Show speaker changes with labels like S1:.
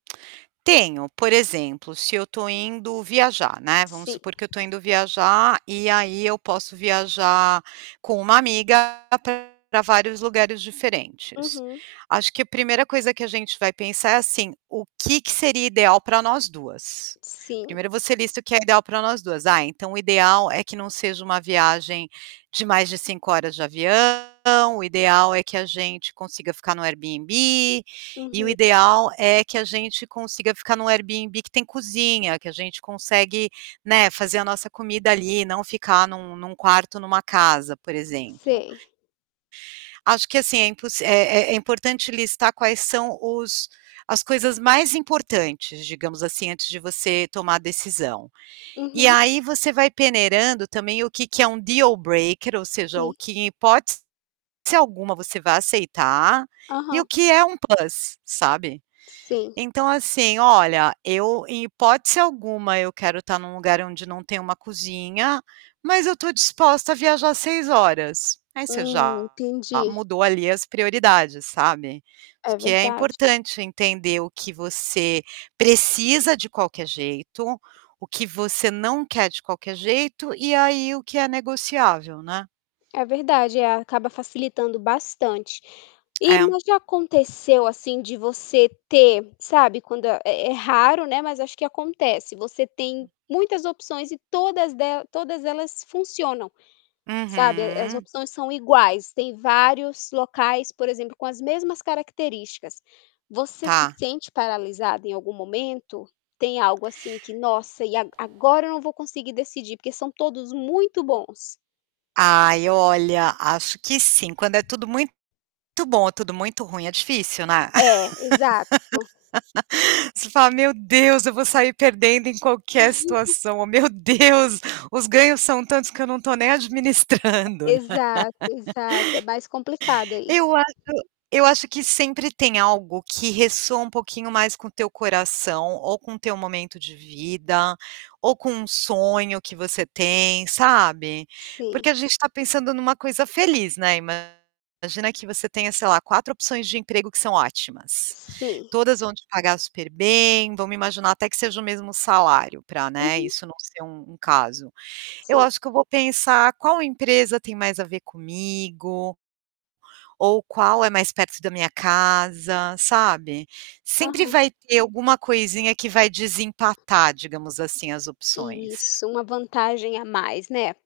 S1: Tenho, por exemplo, se eu estou indo viajar, né, vamos
S2: Sim.
S1: supor que eu estou indo viajar, e aí eu posso viajar com uma amiga pra vários lugares diferentes.
S2: Uhum.
S1: Acho que a primeira coisa que a gente vai pensar é assim: "O que que seria ideal para nós 2?".
S2: Sim.
S1: Primero, você lista o que é ideal para nós 2, "Ah, então o ideal é que não seja uma viagem de mais de 5 horas de avião, o ideal é que a gente consiga ficar no Airbnb, e o
S2: Uhum.
S1: ideal é que a gente consiga ficar no Airbnb que tem cozinha, que a gente consegue, né, fazer a nossa comida ali e não ficar num num quarto, numa casa", por exemplo.
S2: Sei.
S1: Acho que assim, é impos é é importante listar quais são os as coisas mais importantes, digamos assim, antes de você tomar a decisão. E
S2: Uhum.
S1: aí, você vai peneirando também o que que é um dealbreaker ou seja, o
S2: Sim.
S1: que em hipótese alguma você vá aceitar, e o
S2: Aham.
S1: que é uma plus, sabe.
S2: Sim.
S1: Então assim, "Olha, eu, em hipótese alguma, eu quero estar num lugar onde não tem uma cozinha, mas eu estou disposta a viajar 6 horas". Aí, você
S2: Hum,
S1: já
S2: entendi.
S1: mudou ali as prioridades, sabe,
S2: É
S1: que é
S2: verdade.
S1: importante entender o que você precisa de qualquer jeito, o que você não quer de qualquer jeito, e aí o que é negociável, né?
S2: É verdade, é, acaba facilitando bastante. E
S1: É.
S2: mas já aconteceu assim de você ter, sabe, quando é é raro, né, mas acho que acontece, você tem muitas opções e todas de todas elas funcionam, sabe, as
S1: Uhum.
S2: opções são iguais, tem vários locais, por exemplo, com as mesmas características. Você se
S1: Tá.
S2: sente paralisada em algum momento? Tem algo assim que: "Nossa, e ag agora eu não vou conseguir decidir, porque são todos muito bons".
S1: Ai, olha, acho que sim, quando é tudo muito bom ou tudo muito ruim, é difícil, né?
S2: É, exato.
S1: Você fala: "Meu Deus, eu vou sair perdendo em qualquer situação, meu Deus, os ganhos são tantos que eu não estou nem
S2: E
S1: administrando".
S2: e exato, exato, é mais complicado aí.
S1: Eu acho eu acho que sempre tem algo que ressoa um pouquinho mais com o teu coração, ou com o teu momento de vida, ou com um sonho que você tem, sabe,
S2: Sim.
S1: porque a gente está pensando numa coisa feliz, né, imagina que você tenha, sei lá, 4 opções de emprego que são ótimas.
S2: Sim.
S1: Todas vão te pagar super bem, vamos imaginar até que seja o mesmo salário para, né,
S2: Uhum.
S1: isso não ser um um caso. Eu
S2: Sim.
S1: acho que eu vou pensar: "Qual empresa tem mais a ver comigo" "ou qual é mais perto da minha casa.", sabe, sempre
S2: Aham.
S1: vai ter alguma coisinha que vai desempatar, digamos assim, as opções.
S2: Isso, uma vantagem a mais, né?